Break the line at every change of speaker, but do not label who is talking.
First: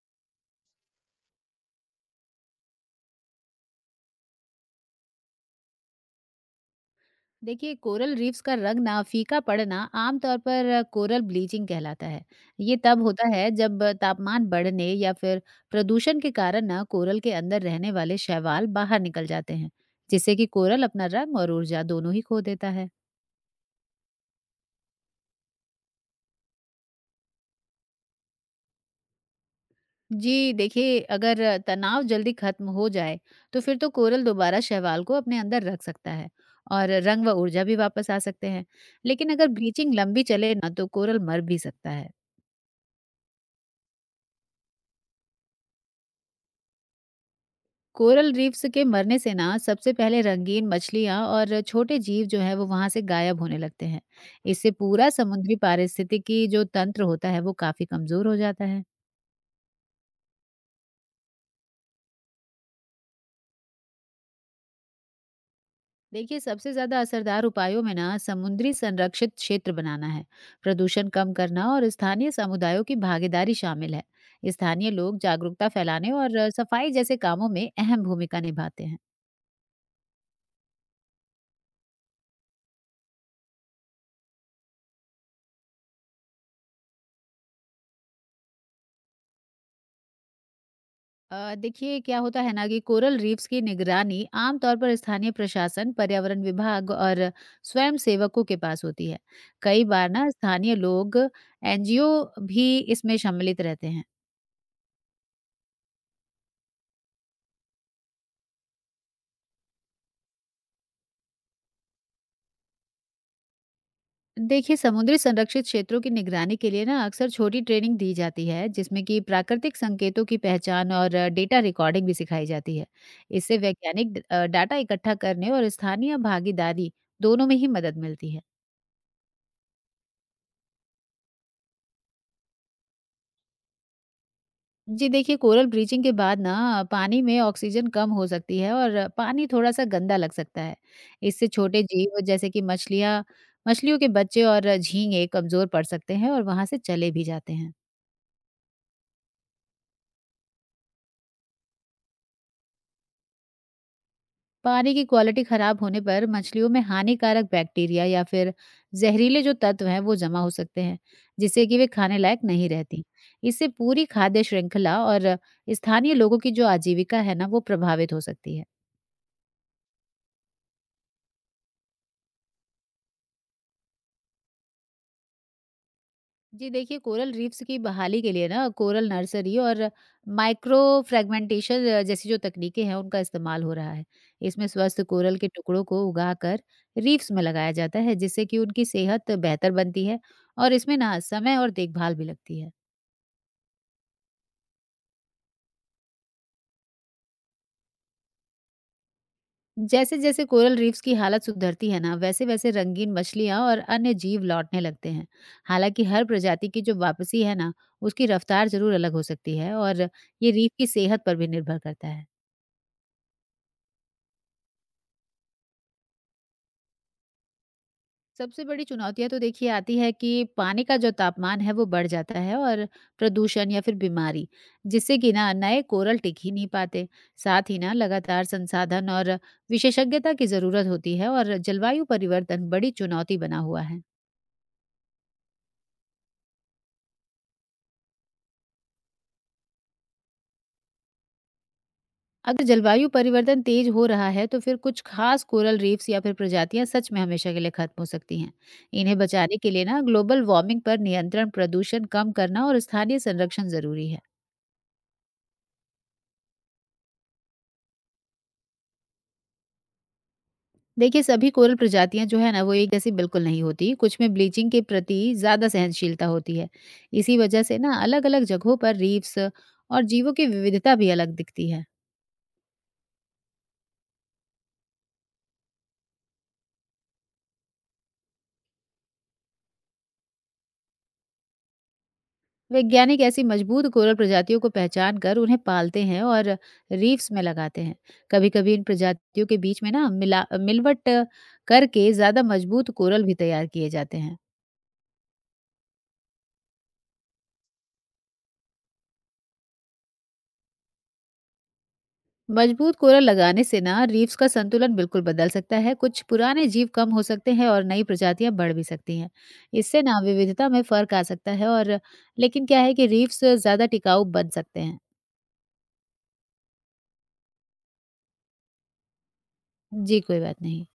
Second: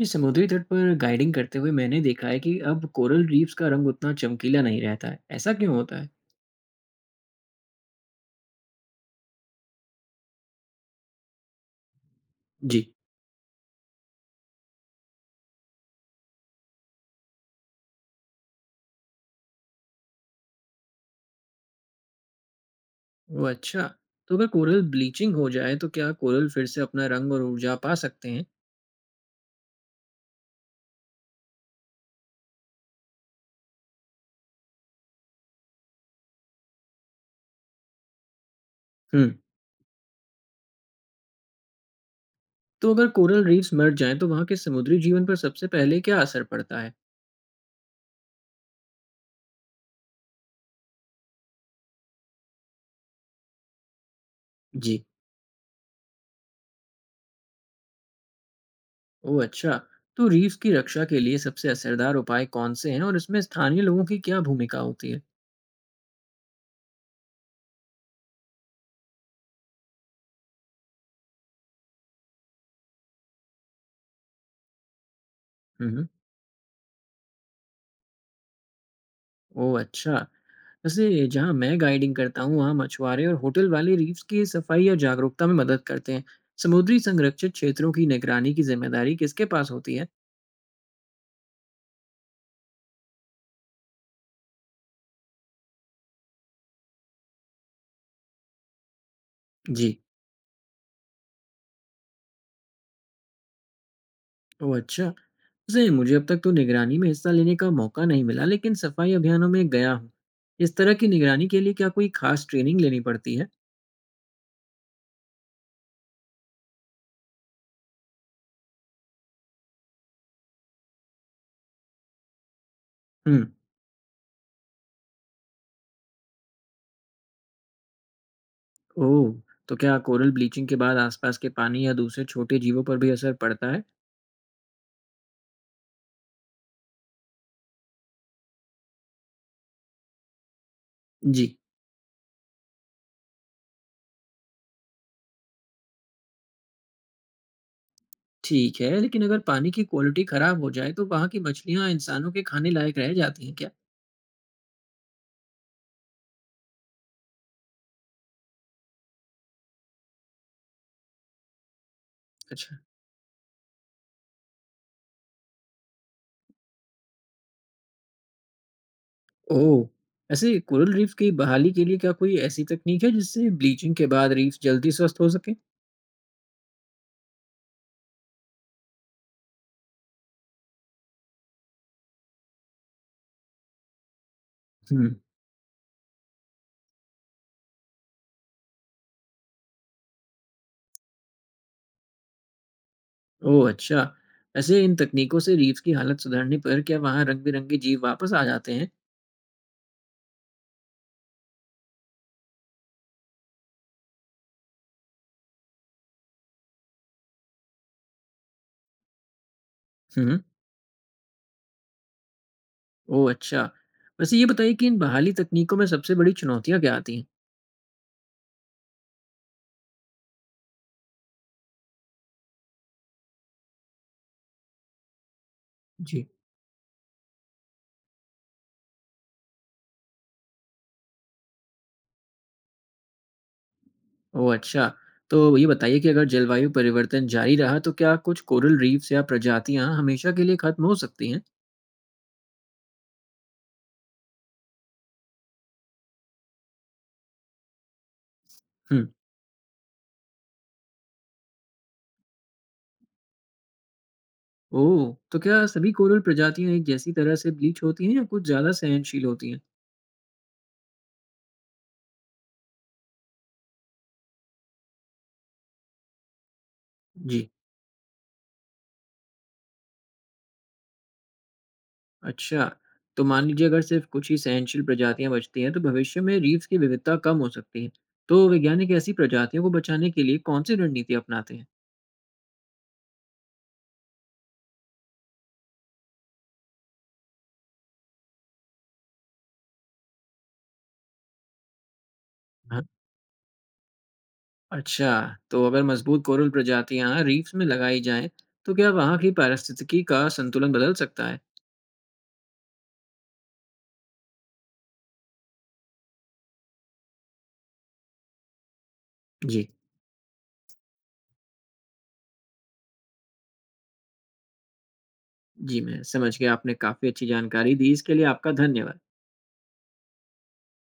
जी, समुद्री तट पर गाइडिंग करते हुए मैंने देखा है कि अब कोरल रीफ्स का रंग उतना चमकीला नहीं रहता है। ऐसा क्यों होता है?
देखिए कोरल रीफ्स का रंग ना फीका पड़ना आमतौर पर कोरल ब्लीचिंग कहलाता है। ये
जी,
तब होता है जब तापमान बढ़ने या फिर प्रदूषण के कारण ना कोरल के अंदर रहने वाले शैवाल बाहर निकल जाते हैं, जिससे कि कोरल अपना रंग और ऊर्जा दोनों ही खो देता है।
वो अच्छा। तो अगर कोरल ब्लीचिंग हो जाए तो क्या कोरल फिर से अपना रंग और ऊर्जा पा सकते हैं?
जी देखिए, अगर तनाव जल्दी खत्म हो जाए तो फिर तो कोरल दोबारा शैवाल को अपने अंदर रख सकता है और रंग व ऊर्जा भी वापस आ सकते हैं। लेकिन
हम्म।
अगर ब्लीचिंग लंबी चले ना तो कोरल मर भी सकता है।
तो अगर कोरल रीफ्स मर जाएं तो वहाँ के समुद्री जीवन पर सबसे पहले क्या असर पड़ता है?
कोरल रीफ्स के मरने से ना सबसे पहले रंगीन मछलियां और छोटे जीव जो है वो वहां से गायब होने लगते हैं। इससे
जी।
पूरा समुद्री पारिस्थितिकी जो तंत्र होता है वो काफी कमजोर हो जाता है।
ओ अच्छा। तो रीफ्स की रक्षा के लिए सबसे असरदार उपाय कौन से हैं और इसमें स्थानीय लोगों की क्या भूमिका होती है?
देखिए सबसे ज्यादा असरदार उपायों में ना समुद्री संरक्षित क्षेत्र बनाना है, प्रदूषण कम करना और स्थानीय समुदायों की भागीदारी शामिल है। स्थानीय लोग जागरूकता
हम्म।
फैलाने और सफाई जैसे कामों में अहम भूमिका निभाते हैं।
ओह! अच्छा। वैसे जहाँ मैं गाइडिंग करता हूँ, वहाँ मछुआरे और होटल वाले रीफ्स की सफाई या जागरूकता में मदद करते हैं। समुद्री संरक्षित क्षेत्रों की निगरानी की ज़िम्मेदारी किसके पास होती है?
देखिए क्या होता है ना कि कोरल रीफ्स की निगरानी आमतौर पर स्थानीय प्रशासन, पर्यावरण विभाग और स्वयं सेवकों के पास होती है। कई
जी।
बार ना स्थानीय लोग, एनजीओ भी इसमें सम्मिलित रहते हैं।
ओह! अच्छा। वैसे मुझे अब तक तो निगरानी में हिस्सा लेने का मौका नहीं मिला, लेकिन सफाई अभियानों में गया हूँ। इस तरह की निगरानी के लिए क्या कोई खास ट्रेनिंग लेनी पड़ती है?
देखिए समुद्री संरक्षित क्षेत्रों की निगरानी के लिए ना अक्सर छोटी ट्रेनिंग दी जाती है, जिसमें कि प्राकृतिक संकेतों की पहचान और डेटा रिकॉर्डिंग भी सिखाई जाती है।
हुँ।
इससे वैज्ञानिक डाटा इकट्ठा करने और स्थानीय भागीदारी दोनों में ही मदद मिलती है।
ओह! तो क्या कोरल ब्लीचिंग के बाद आसपास के पानी या दूसरे छोटे जीवों पर भी असर पड़ता है?
जी देखिए, कोरल ब्लीचिंग के बाद ना पानी में ऑक्सीजन कम हो सकती है और पानी थोड़ा-सा गंदा लग सकता है। इससे
जी।
छोटे जीव जैसे कि मछलियाँ मछलियों के बच्चे और झींगे कमज़ोर पड़ सकते हैं और वहाँ से चले भी जाते हैं।
ठीक है, लेकिन अगर पानी की क्वालिटी खराब हो जाए तो वहाँ की मछलियाँ इंसानों के खाने लायक रह जाती हैं क्या?
पानी की क्वालिटी खराब होने पर मछलियों में हानिकारक बैक्टीरिया या फिर जहरीले जो तत्व हैं, वो जमा हो सकते हैं, जिससे कि वे खाने लायक नहीं
अच्छा।
रहती। इससे पूरी खाद्य श्रृंखला और स्थानीय लोगों की जो आजीविका है ना, वो प्रभावित हो सकती है।
ओह! ऐसे कोरल रीफ की बहाली के लिए क्या कोई ऐसी तकनीक है जिससे ब्लीचिंग के बाद रीफ जल्दी स्वस्थ हो सके?
जी देखिए, कोरल रीफ्स की बहाली के लिए ना कोरल नर्सरी और माइक्रो फ्रेगमेंटेशन जैसी जो तकनीकें हैं उनका इस्तेमाल हो रहा है। इसमें स्वस्थ
हुँ।
कोरल के टुकड़ों को उगाकर रीफ्स में लगाया जाता है, जिससे कि उनकी सेहत बेहतर बनती है। और इसमें ना समय और देखभाल भी लगती है।
ओह अच्छा! ऐसे इन तकनीकों से रीफ्स की हालत सुधरने पर क्या वहाँ रंग-बिरंगे जीव वापस आ जाते हैं?
जैसे जैसे कोरल रीफ्स की हालत सुधरती है ना वैसे वैसे रंगीन मछलियां और अन्य जीव लौटने लगते हैं। हालांकि हर प्रजाति की जो वापसी है ना उसकी रफ्तार जरूर अलग हो सकती है और
हुँ।
ये रीफ की सेहत पर भी निर्भर करता है।
ओह अच्छा! वैसे ये बताइए कि इन बहाली तकनीकों में सबसे बड़ी चुनौतियाँ क्या आती हैं?
सबसे बड़ी चुनौतियाँ तो देखिए आती है कि पानी का जो तापमान है वो बढ़ जाता है, और प्रदूषण या फिर बीमारी, जिससे कि ना नए कोरल
जी।
टिक ही नहीं पाते। साथ ही ना लगातार संसाधन और विशेषज्ञता की जरूरत होती है, और जलवायु परिवर्तन बड़ी चुनौती बना हुआ है।
ओह अच्छा। तो ये बताइए कि अगर जलवायु परिवर्तन जारी रहा तो क्या कुछ कोरल रीफ्स या प्रजातियाँ हमेशा के लिए खत्म हो सकती हैं?
अगर जलवायु परिवर्तन तेज हो रहा है तो फिर कुछ खास कोरल रीफ्स या फिर प्रजातियां सच में हमेशा के लिए खत्म हो सकती हैं।
हम्म।
इन्हें बचाने के लिए ना ग्लोबल वार्मिंग पर नियंत्रण, प्रदूषण कम करना और स्थानीय संरक्षण जरूरी है।
ओह! तो क्या सभी कोरल प्रजातियाँ एक जैसी तरह से ब्लीच होती हैं या कुछ ज़्यादा सहनशील होती हैं?
देखिए सभी कोरल प्रजातियां जो है ना वो एक जैसी बिल्कुल नहीं होती। कुछ में ब्लीचिंग के प्रति ज्यादा सहनशीलता होती है। इसी
जी।
वजह से ना अलग अलग जगहों पर रीफ्स और जीवों की विविधता भी अलग दिखती है।
अच्छा। तो मान लीजिए अगर सिर्फ कुछ ही सहनशील प्रजातियाँ बचती हैं तो भविष्य में रीफ्स की विविधता कम हो सकती है। तो वैज्ञानिक ऐसी प्रजातियों को बचाने के लिए कौन सी रणनीति अपनाते
वैज्ञानिक ऐसी मजबूत कोरल प्रजातियों को पहचान कर उन्हें पालते हैं और रीफ्स में लगाते हैं। कभी कभी इन प्रजातियों के बीच में ना मिला मिलवट करके ज्यादा
हैं?
मजबूत कोरल भी तैयार किए जाते हैं।
अच्छा। तो अगर मजबूत कोरल प्रजातियां रीफ्स में लगाई जाएं तो क्या वहां की पारिस्थितिकी का संतुलन बदल सकता है?
मजबूत कोरा लगाने से ना रीफ्स का संतुलन बिल्कुल बदल सकता है। कुछ पुराने जीव कम हो सकते हैं और नई प्रजातियां बढ़ भी सकती हैं।
जी।
इससे ना विविधता में फर्क आ सकता है, और लेकिन क्या है कि रीफ्स ज्यादा टिकाऊ बन सकते हैं।
जी मैं समझ गया, आपने काफी अच्छी जानकारी दी, इसके लिए आपका धन्यवाद।
जी कोई बात नहीं।